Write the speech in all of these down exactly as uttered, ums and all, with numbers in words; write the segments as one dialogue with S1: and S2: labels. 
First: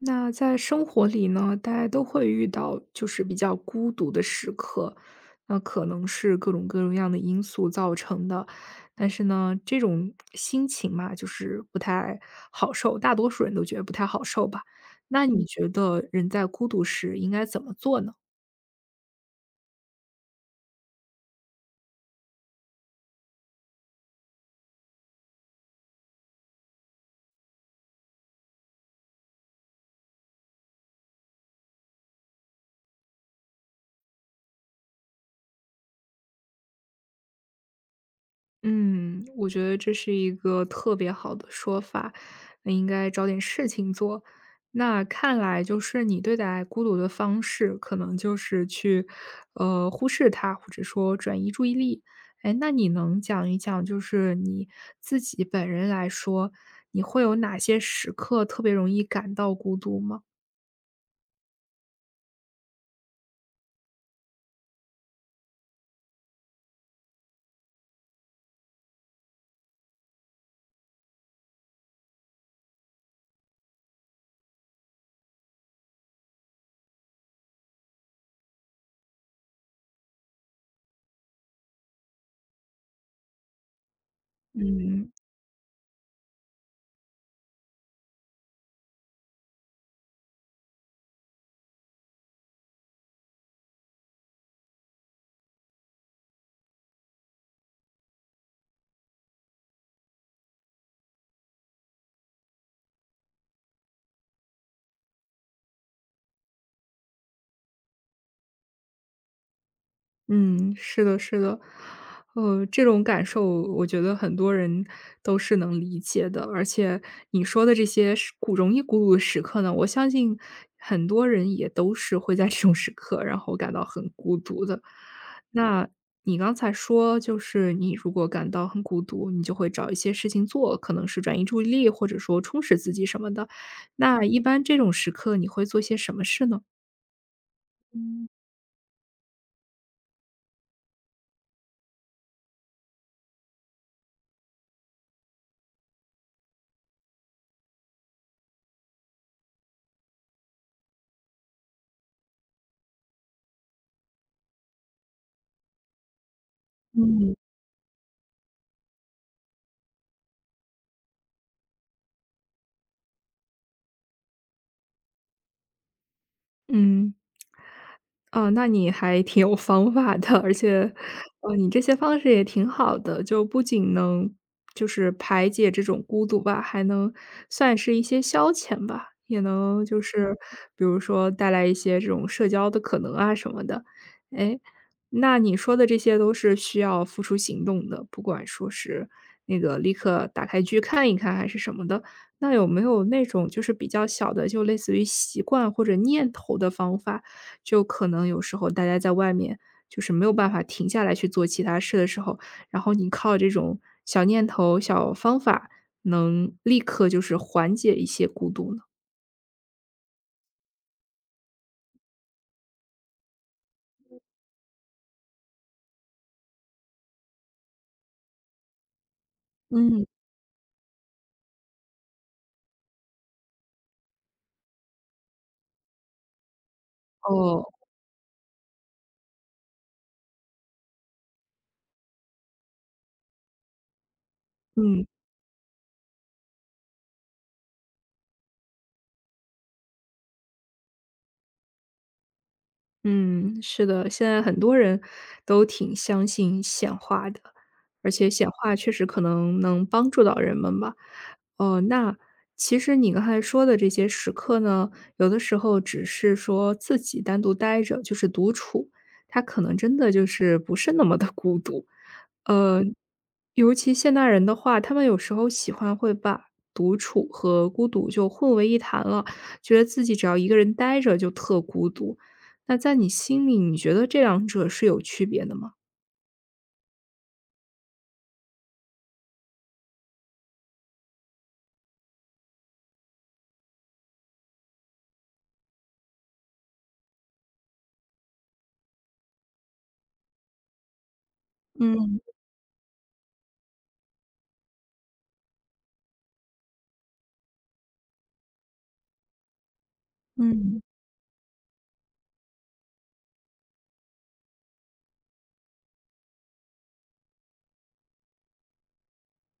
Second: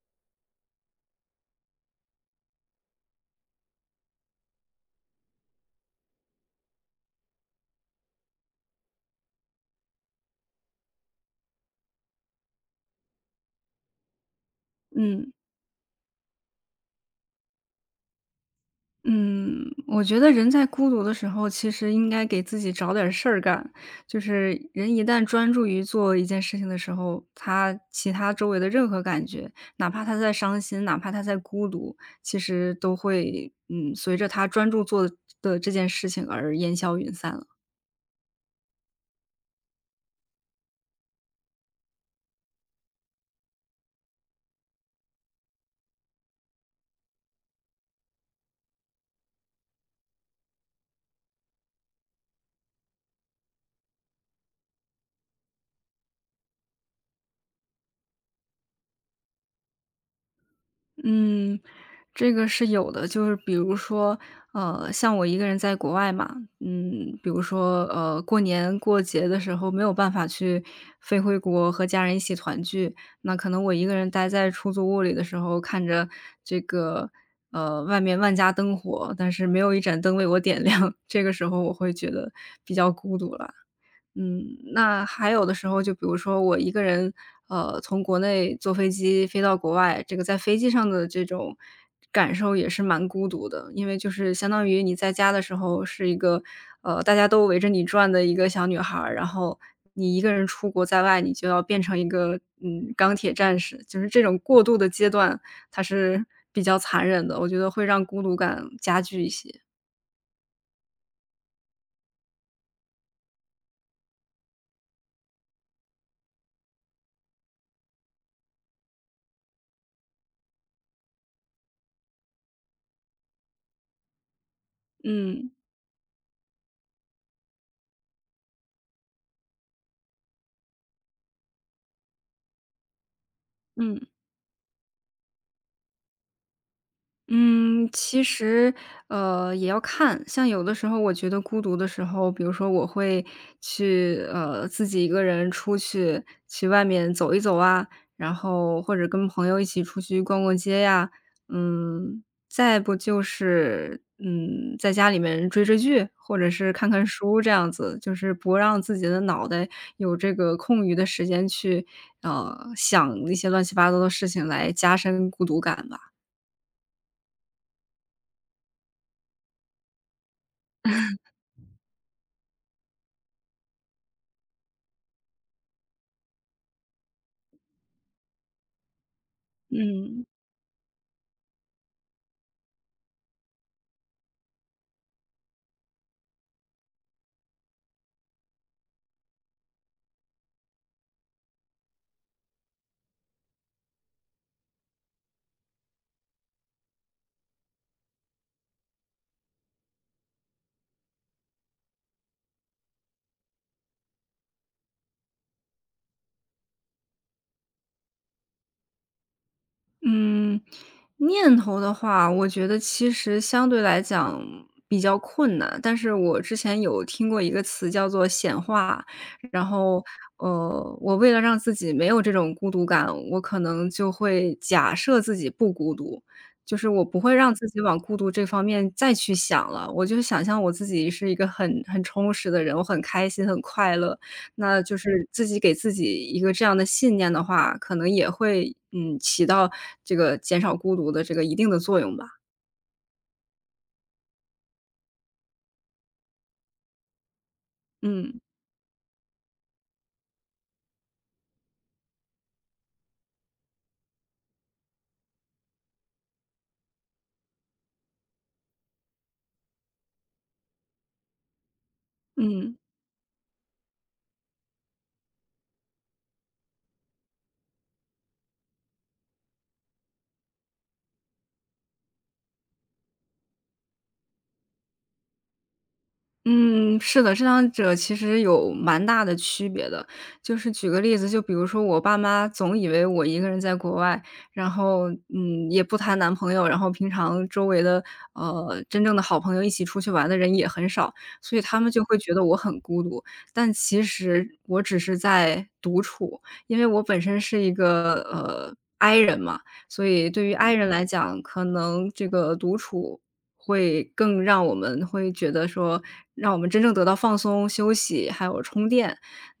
S1: 那在生活里呢，大家都会遇到就是比较孤独的时刻，那可能是各种各种样的因素造成的。但是呢，这种心情嘛，就是不太好受，大多数人都觉得不太好受吧。那
S2: 嗯
S1: 你嗯觉得人在孤独时应该怎么做呢？
S2: 嗯，我觉得人在孤独的时候，其实应该给自己找点儿事儿干。就是人一旦专注于做一件事情的时候，他其他周围的任何感觉，哪怕他在伤心，哪怕他在孤独，其实都会嗯随着他专注做的这件事情而烟消云散了。
S1: 嗯，我觉得这是一个特别好的说法，那应该找点事情做。那看来就是你对待孤独的方式，可能就是去，呃，忽视它，或者说转移注意力。哎，那你能讲一讲，就是你自己本人来说，你会有哪些时刻特别容易感到孤独吗？
S2: 嗯，这个是有的，就是比如说，呃，像我一个人在国外嘛。嗯，比如说，呃，过年过节的时候没有办法去飞回国和家人一起团聚，那可能我一个人待在出租屋里的时候，看着这个，呃，外面万家灯火，但是没有一盏灯为我点亮，这个时候我会觉得比较孤独了。嗯，那
S1: 嗯。
S2: 还有的时候，就比如说我一个人，呃，从国内坐飞机飞到国外，这个在飞机上的这种感受也是蛮孤独的。因为就是相当于你在家的时候是一个，呃，大家都围着你转的一个小女孩儿，然后你一个人出国在外，你就要变成一个，嗯，钢铁战士，就是这种过渡的阶段，它是比较残忍的，我觉得会让孤独感加剧一些。
S1: 嗯，是的，是的，呃，这种感受我觉得很多人都是能理解的，而且你说的这些时鼓容易孤独的时刻呢，我相信很多人也都是会在这种时刻，然后感到很孤独的。
S2: 嗯。
S1: 那你刚才说，就是你如果感到很孤独，你就会找一些事情做，可能是转移注意力，或者说充实自己什么的。
S2: 嗯。
S1: 那一般这种时刻，你会做些什么事呢？
S2: 嗯，其
S1: 嗯
S2: 实，呃，也要看。像有的时候我觉得孤独的时候，比如说我会去，呃，自己一个人出去，去外面走一走啊，然后或者跟朋友一起出去逛逛街呀。嗯，再不就是，嗯，在家里面追追剧，或者是看看
S1: 嗯。
S2: 书这样子，就是不让自己的脑袋有这个空余的时间去，呃，想一些乱七八糟的事情来加深孤独感吧。
S1: 嗯哦，那你还挺有方法的，而且，呃，你这些方式也挺好的，就不仅能就是排解这种孤独吧，还能算是一些消遣吧，也能就
S2: 嗯。
S1: 是比如说带来一些这种社交的可能啊什么的。哎，那你说的这些都是需要付出行动的，不管说是那个立刻打开剧看一看还是什么的，那有没有那种就是比较小的，就类似于习惯或者念头的方法？就可能有时候大家在外面就是没有办法停下来去做其他事的时候，然后你靠这种小念头、小方法，能立刻就是缓解一些孤独呢？
S2: 嗯，念头的话，我觉得其实相对来讲比较困难。但是我之前有听过一个词叫做显化，然后，
S1: 嗯，
S2: 呃，我为了让自己没有这种孤独感，我可能就会假设自己不孤独，就是我不会让
S1: 哦，
S2: 自己往孤独这方面再去想了。我就想象我自己是一个很很充实的人，我很开心，很快乐。那就
S1: 嗯。
S2: 是自己给自己一个这样的信念的话，可能也会，嗯，起到这个减少孤独的这个一定的作用吧。
S1: 嗯，是的，现在很多人都挺相信显化的，而且
S2: 嗯，
S1: 显化确实可能能帮助到人们吧。哦，那其实你刚才说的这些时刻呢，有的时候只是说自己单独待着，就是独处，它可能真的就是不是那么的孤独。
S2: 嗯。
S1: 呃，尤其现代人的话，他们有时候喜欢会把独处和孤独就混为一谈了，觉得自己只要一个人待着就特孤独。那在你心里，你觉得这两者是有区别的吗？
S2: 嗯，是的，这两者其实有蛮大的区别的。就是举个例子，就比如说我爸妈总以为我一个人在国外，然后，嗯，也不谈男朋友，然后平常周围的，呃，真正的好朋友一起出去玩的人也很少，所以他们就会
S1: 嗯
S2: 觉得我很孤独。但其实我只是在独处，因为我本身是一个，呃，I 人嘛，所以对于 I
S1: 嗯。
S2: 人来讲，可能这个独处会更让我们会觉得说，让我们真正得到放松、休息，还有充电。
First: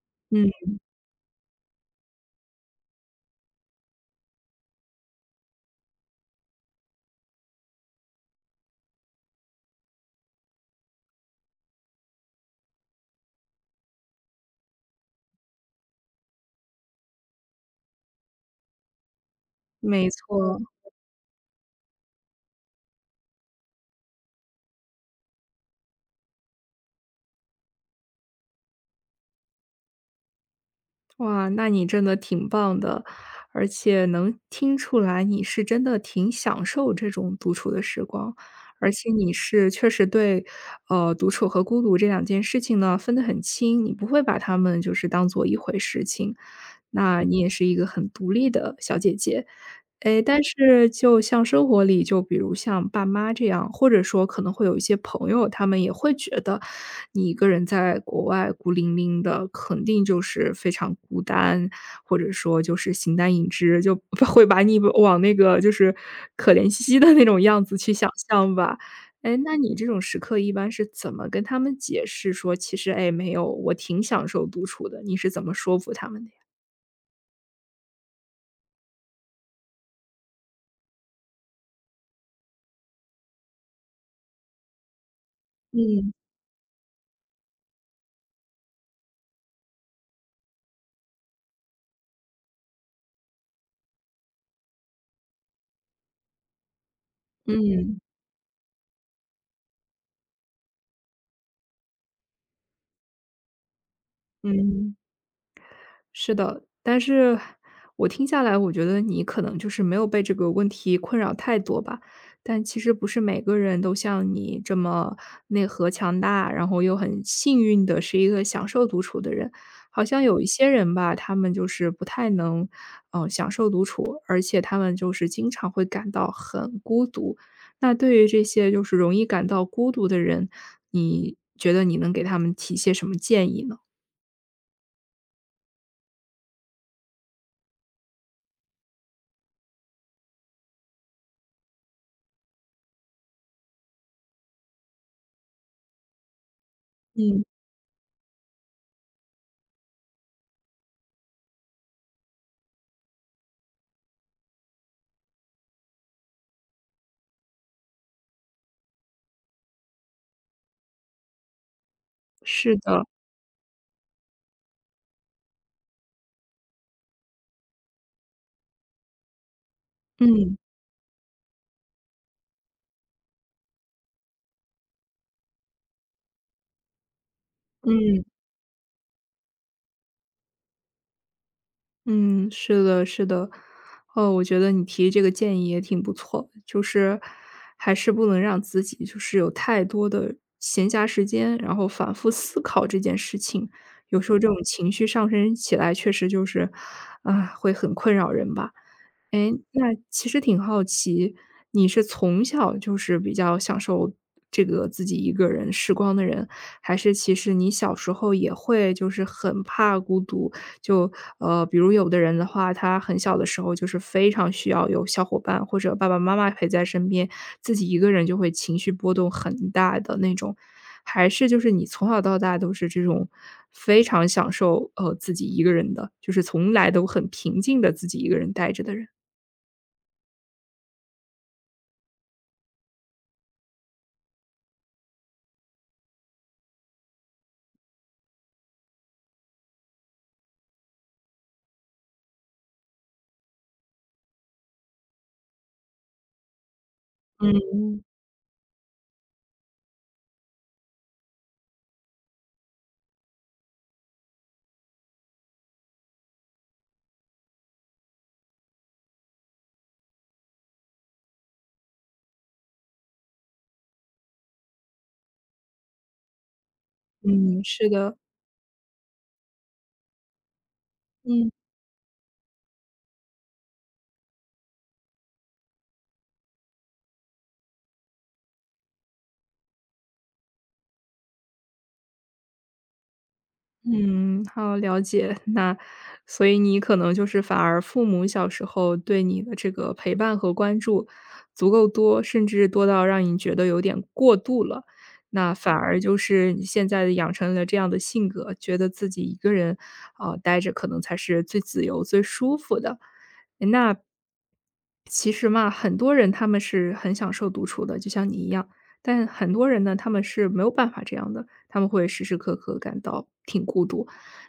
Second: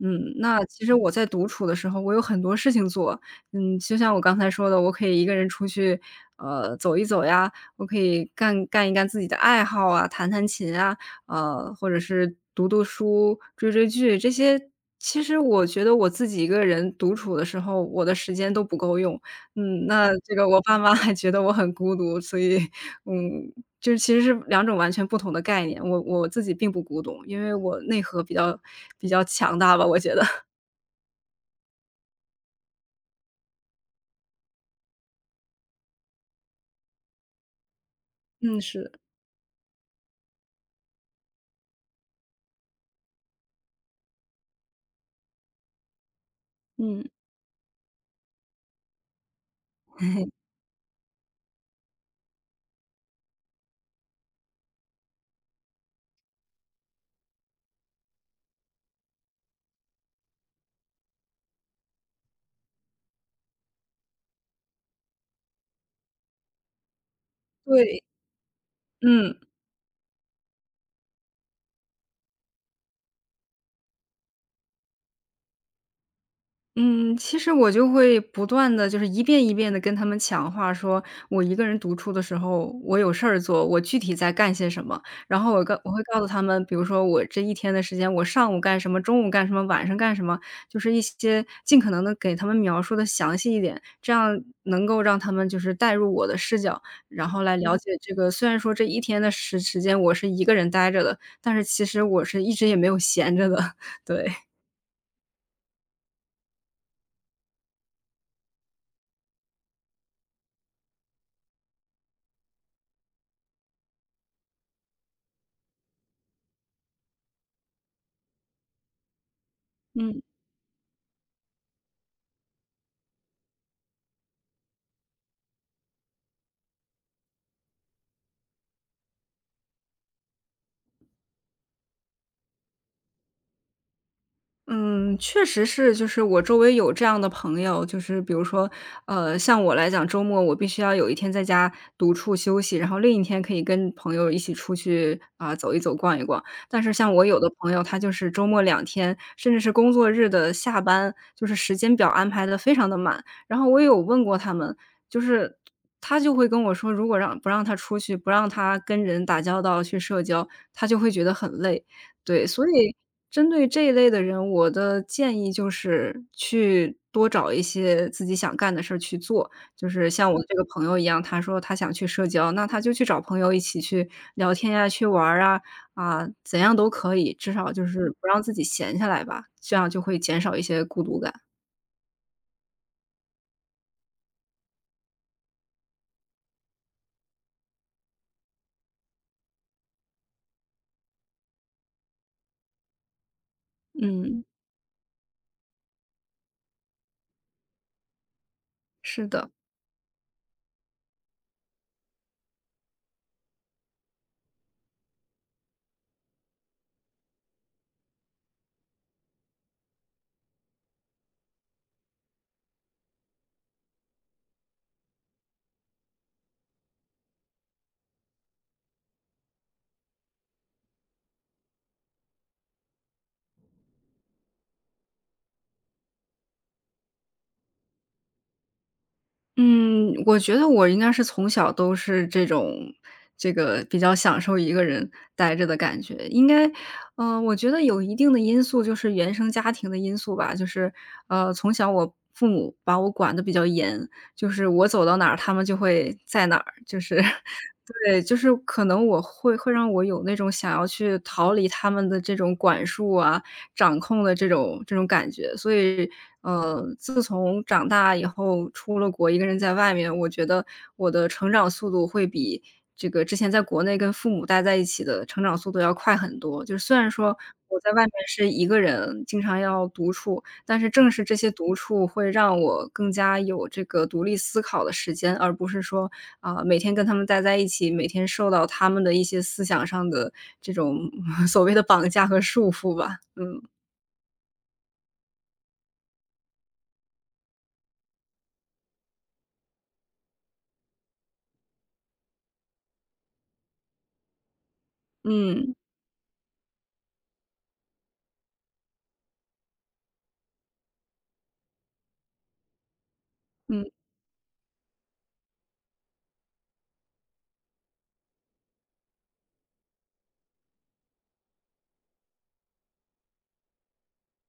S2: 嗯，
S1: 嗯，
S2: 那其实我在独处的时候，我有很多事情做。嗯，就像我刚才说的，我可以一个人出去，呃，走一走呀，我可以干干一干自己的爱好啊，弹弹琴啊，呃，或者是读读书、追追剧这些。其实我觉得我自己一个人独处的时候，我的时间都不够用。嗯，那
S1: 没
S2: 这个我
S1: 错。
S2: 爸妈还觉得我很孤独，所以，嗯，就是其实是两种完全不同的概念，我我自己并不古董，因为我内核比较比较强大吧，我觉得。
S1: 哇，那你真的挺棒的，而且能听出来你是真的挺享受这种独处的时光，
S2: 嗯，是。
S1: 而且你是确实对，呃，独处和孤独这两件事情呢分得很清，你不会把它们就是当做一回事情，
S2: 嗯。
S1: 那你也是一个很独立的小姐姐。诶，但 是就像生活里，就比如像爸妈这样，或者说可能会有一些朋友，他们也会觉得你一个人在国外孤零零的，肯定就是非常孤单，或者说就是形单影只，就会把你往那个就是可怜兮兮的那种样子去
S2: 对。
S1: 想象吧。
S2: 嗯。
S1: 哎，那你这种时刻一般是怎么跟他们解释说，其实哎，没有，我挺享受独处的，你是怎么说服他们的呀？
S2: 嗯，其实我就会不断的就是一遍一遍的跟他们强化说，我一个人独处的时候，我有事儿做，我具体在干些什么。然后我告我会
S1: 嗯
S2: 告诉他们，比如说我这一天的时间，我上午干什么，中午干什么，晚上干什么，就是一些尽可能的给他们描述的详细一点，这样能够让他们就是带入我的视角，然后来了嗯
S1: 嗯
S2: 解这个虽然说这一天的时时间我是一个人待着的，但是其实我是一直也没有闲着的，对。
S1: 嗯。是的，但是我听下来，我觉得你可能就是没有被这个问题困扰太多吧。但其实不是每个人都像你这么内核强大，然后又很幸运的是一个享受独处的人。好
S2: 嗯。
S1: 像有一些人吧，他们就是不太能，嗯，享受独处，而且他们就是经常会感到很孤独。那对于这些就是容易感到孤独的人，你觉得你能给他们提些什么建议呢？
S2: 嗯，确实是，就是我周围有这样的朋友，就是比如说，呃，像我来讲，周末我必须要有一天在家独处休息，然后另一天可以跟朋友一起出去啊、走一走、逛一逛。但是像我有
S1: 嗯，
S2: 的朋友，他就是周末两天，甚至是工作日的下班，就是时间表安排的非常的满。然后我也有问过他们，就是他就会跟我说，如果让不让他出去，不让他跟人打交道去社交，他就会觉得很累。对，所
S1: 是
S2: 以
S1: 的，
S2: 针对这一类的人，我的建议就是去多找一些自己想干的事儿去做。就是像我嗯这
S1: 嗯。
S2: 个朋友一样，他说他想去社交，那他就去找朋友一起去聊天呀，去玩儿啊，啊，怎样都可以，至少就是嗯
S1: 嗯
S2: 不让自己闲下来吧，这样就会减少一些孤独感。
S1: 嗯，是的，是的，哦，我觉得你提这个建议也挺不错，就是还是不能让自己就是有太多的闲暇时间，然后反复思考这件事情，有时候
S2: 嗯，
S1: 这种情绪上升起来，确实就是，啊、会很困扰人吧。
S2: 是的。
S1: 哎，那其实挺好奇，你是从小就是比较享受这个自己一个人时光的人，还是其实你小时候也会就是很怕孤独？就呃，比如有的人的话，他很小的时候就是非常需要有小伙伴或者爸爸妈妈陪在身边，自己一个人就会情绪波动很大的那种。还是就是你从小到大都是这种非常享受，呃，自己一个人的，就是从来都很平静的自己一个人待着的人？
S2: 嗯，我觉得我应该是从小都是这种这个比较享受一个人待着的感觉。应该呃，我觉得有一定的因素就是原生家庭的因素吧，就是呃，从小我父母把我管得比较严，就是我走到哪儿，他们就会在哪儿，就是
S1: 嗯，
S2: 对，就是可能我会会让我有那种想要去逃离他们的这种管束啊，掌控的这种这种感觉。所以，呃，自从长大以后出了国，一个人在外面，我觉得我的成长速度会比这个之前在国内跟父母待在一起的成长速度要快很多。就是虽然说
S1: 嗯，
S2: 我
S1: 是
S2: 在外面
S1: 的，
S2: 是一个人，经常要独处，但是正是这些
S1: 嗯。
S2: 独处会让我更加有这个独立思考的时间，而不是说啊、每天跟他们待在一起，每天受到他们的一些思想上的这种 所谓的绑架和束缚吧。嗯。
S1: 嗯，好，了解。那所以你可能就是反而父母小时候对你的这个陪伴和关注足够多，甚至多到让你觉得有点过度了。那
S2: 嗯，
S1: 反而就是你现在养成了这样的性格，觉得自己一个人啊、呃待着可能才是最自由、最舒服的。
S2: 嗯，
S1: 那其实嘛，很多人他们是很享受独处的，就像你一样，但很多人呢，他们是没有办法这样的。他们会时时刻刻感到挺孤独。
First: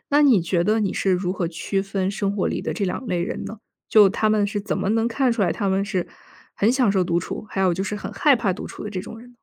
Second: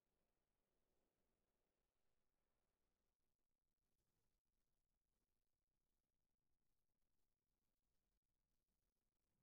S1: 那你觉得你是如何区分生活里的这两类人呢？就他们是怎么能看出来他们是很享受独处，还有就是很害怕独处的这种人呢？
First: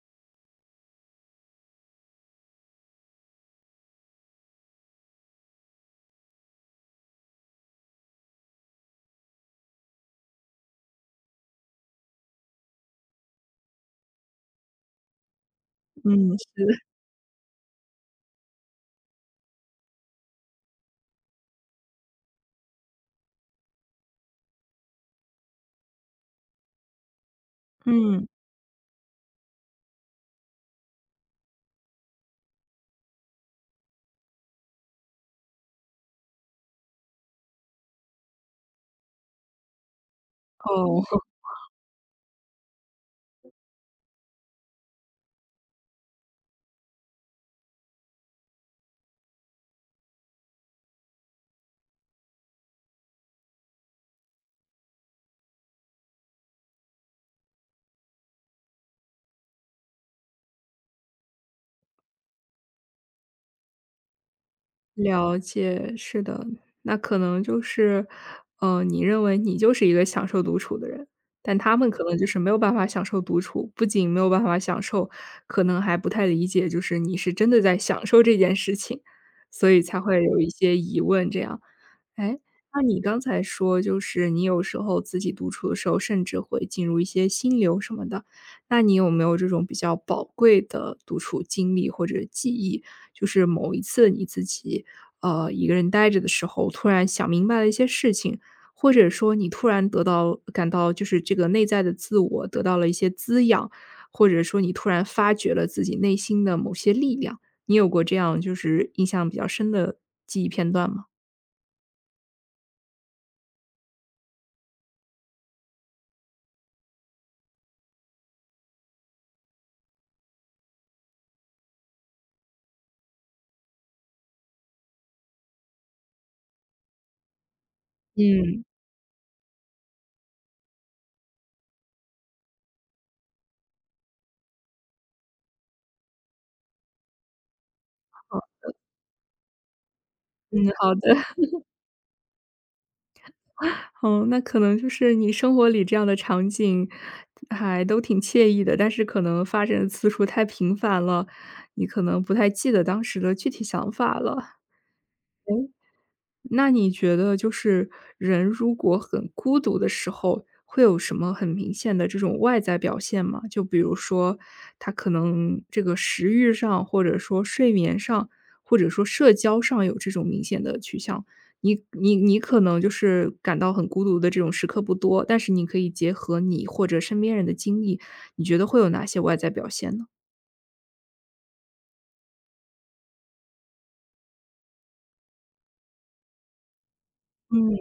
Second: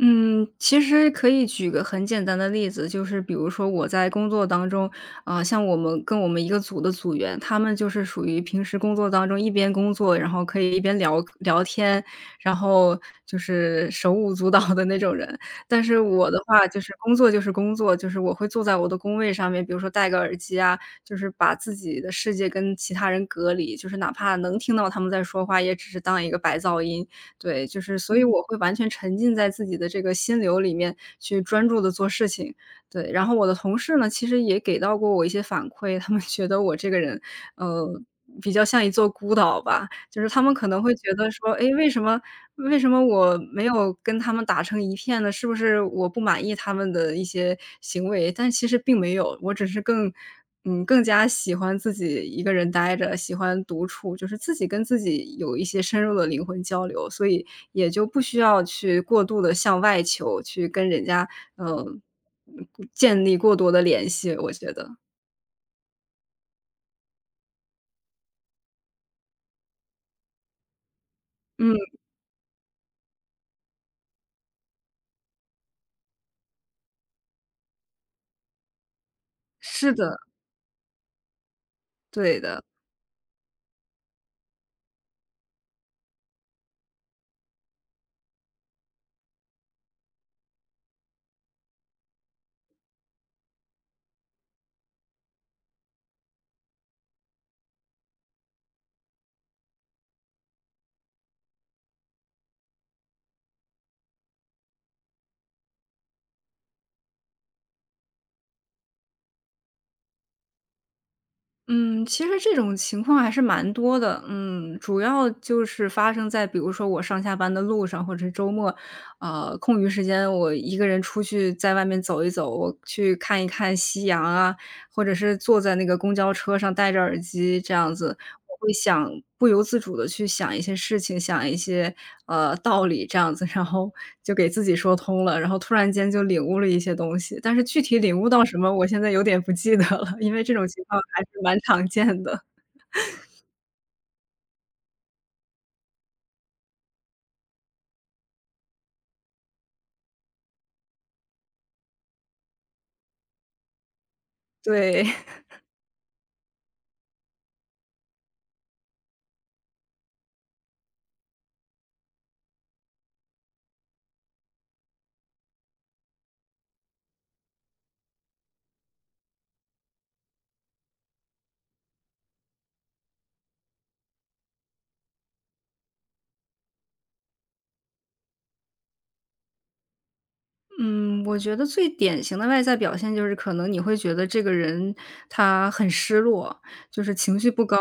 S2: 嗯，其实可以举个很简单的例子，就是比如说我在工作当中，呃，像我们跟我们一个组的组员，他们就是属于平时工作当中一边工作，然后可以一边聊聊天，然后就是手舞足蹈的那种人。但是我
S1: 嗯，
S2: 的话就
S1: 是，
S2: 是工作就是工作，就是我会坐在我的工位上面，比如说戴个耳机啊，就是把自己的世界跟其他人隔离，就是哪怕能听到他们在说话，也只是当一个白噪音。对，就是所以
S1: 嗯。
S2: 我会完全沉浸在自己的这个心流里面去专注的做事情。对，然后我的同事呢，其实也给到过我一些反馈，他们觉得我这个人，呃，比较像一座孤岛吧。就是他们可能会觉
S1: 哦。
S2: 得说，哎，为什么为什么我没有跟他们打成一片呢？是不是我不满意他们的一些行为？但其实并没有，我只是更嗯，更加喜欢自己一个人待着，喜欢独处，就是自己跟自己有一些深入的灵魂交流，所以也就不需要去过度的向外求，去跟人家，呃，建立过多的联系，我觉得。
S1: 了解，是的，那可能就是，呃，你认为你就是一个享受独处的人，但
S2: 嗯，
S1: 他们可能就是没有办法享受独处，不仅没有办法享受，可能还不太理解，就是你是真的在享受这件事情，所以
S2: 是
S1: 才
S2: 的，
S1: 会有一些疑问这样。哎，
S2: 对的。
S1: 那你刚才说，就是你有时候自己独处的时候，甚至会进入一些心流什么的。那你有没有这种比较宝贵的独处经历或者记忆？就是某一次你自己，呃，一个人待着的时候，突然想明白了一些事情，或者说你突然得到感到就是这个内在的自我得到了一些滋养，或者说你突然发觉了自己内心的某些力量，你有过这样就是印象比较深的记忆片段吗？
S2: 嗯，其实这种情况还是蛮多的，嗯，主要就是发生在比如说我上下班的路上，或者是周末，呃，空余时间我一个人出去在外面走一走，我去看一看夕阳啊，或者是坐在那个公交车上戴着耳机这样子，
S1: 嗯，
S2: 我会想不由自主的去想一些事情，想一些，呃，道理这样子，然后就给自己说通了，然后突然间就领悟了一些东西。但是具体领悟到什么，我现在有点不记得了，因为这种
S1: 嗯，
S2: 情
S1: 好
S2: 况
S1: 的。
S2: 还是蛮常见的，
S1: 哦，那可能就是你生活里这样的场景还都挺惬意的，但是可能发生的次数太频繁了，你可能不太记得当时的具体想法了。
S2: 对。
S1: 那你觉得就是人如果很孤独的时候，会有什么很明显的这种外在表现吗？就比如说他可能这个食欲上，或者说睡眠上，或者说社交上有这种明显的趋向。你你你可能就是感到很孤独的这种时刻不多，但是你可以结合你或者身边人的经历，你觉得会有哪些外在表现呢？
S2: 嗯，我觉得最典型的外在表现就是可能你会觉得这个人他很失落，就是情绪不高，
S1: 嗯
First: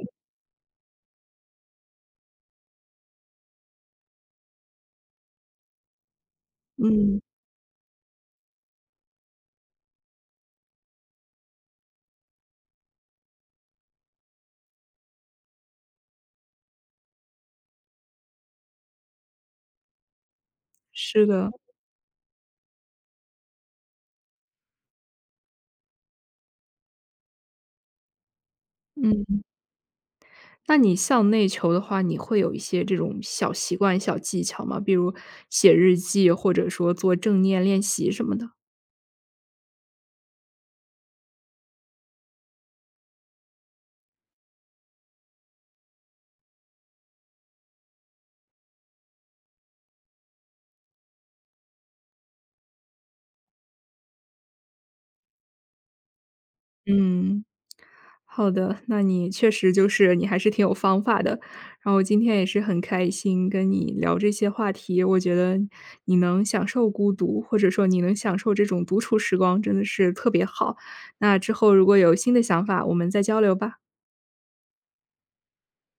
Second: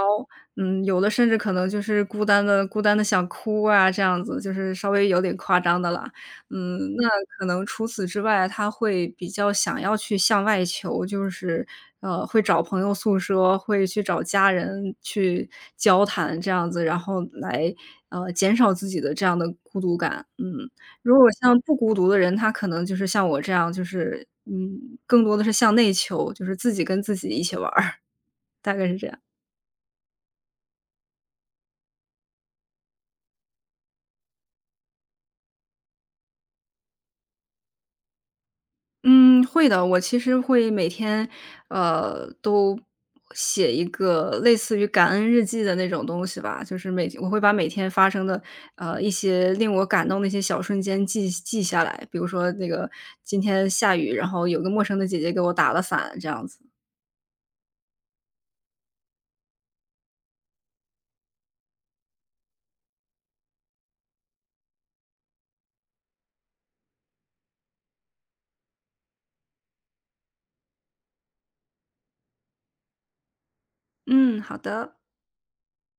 S2: 嗯，有的甚至可能就是孤单的，孤单的想哭啊，这样子，就是稍微有点夸张的啦。嗯，那
S1: 嗯，
S2: 可能除此之外，他会比较想要去向外求，就是呃，会找朋友诉说，会去找家人去交谈这样子，然后来，呃，减少自己的这样的孤独感。嗯。如
S1: 是
S2: 果
S1: 的，
S2: 像不孤独的人，他可能就是像我这样，就是嗯，更多的是向内求，就是自己跟自己一起玩儿，大概是这样。
S1: 嗯。那你向内求的话，你会有一些这种小习惯、小技巧吗？比如写日记，或者说做正念练习什么的？
S2: 嗯，会的，我其实会每天，呃，都写一个类似于感恩日记的那种东西吧，就是每我会把每天发生的，呃，一些令我感动的一些小瞬间记记下来，比如说那个今天下雨，然后有个陌生的姐姐给我打了伞，这样子。
S1: 嗯。好的，那你确实就是你还是挺有方法的。然后今天也是很开心跟你聊这些话题，我觉得你能享受孤独，或者说你能享受这种独处时光，真的是特别好。那之后如果有新的想法，我们再交流吧。
S2: 嗯，好的。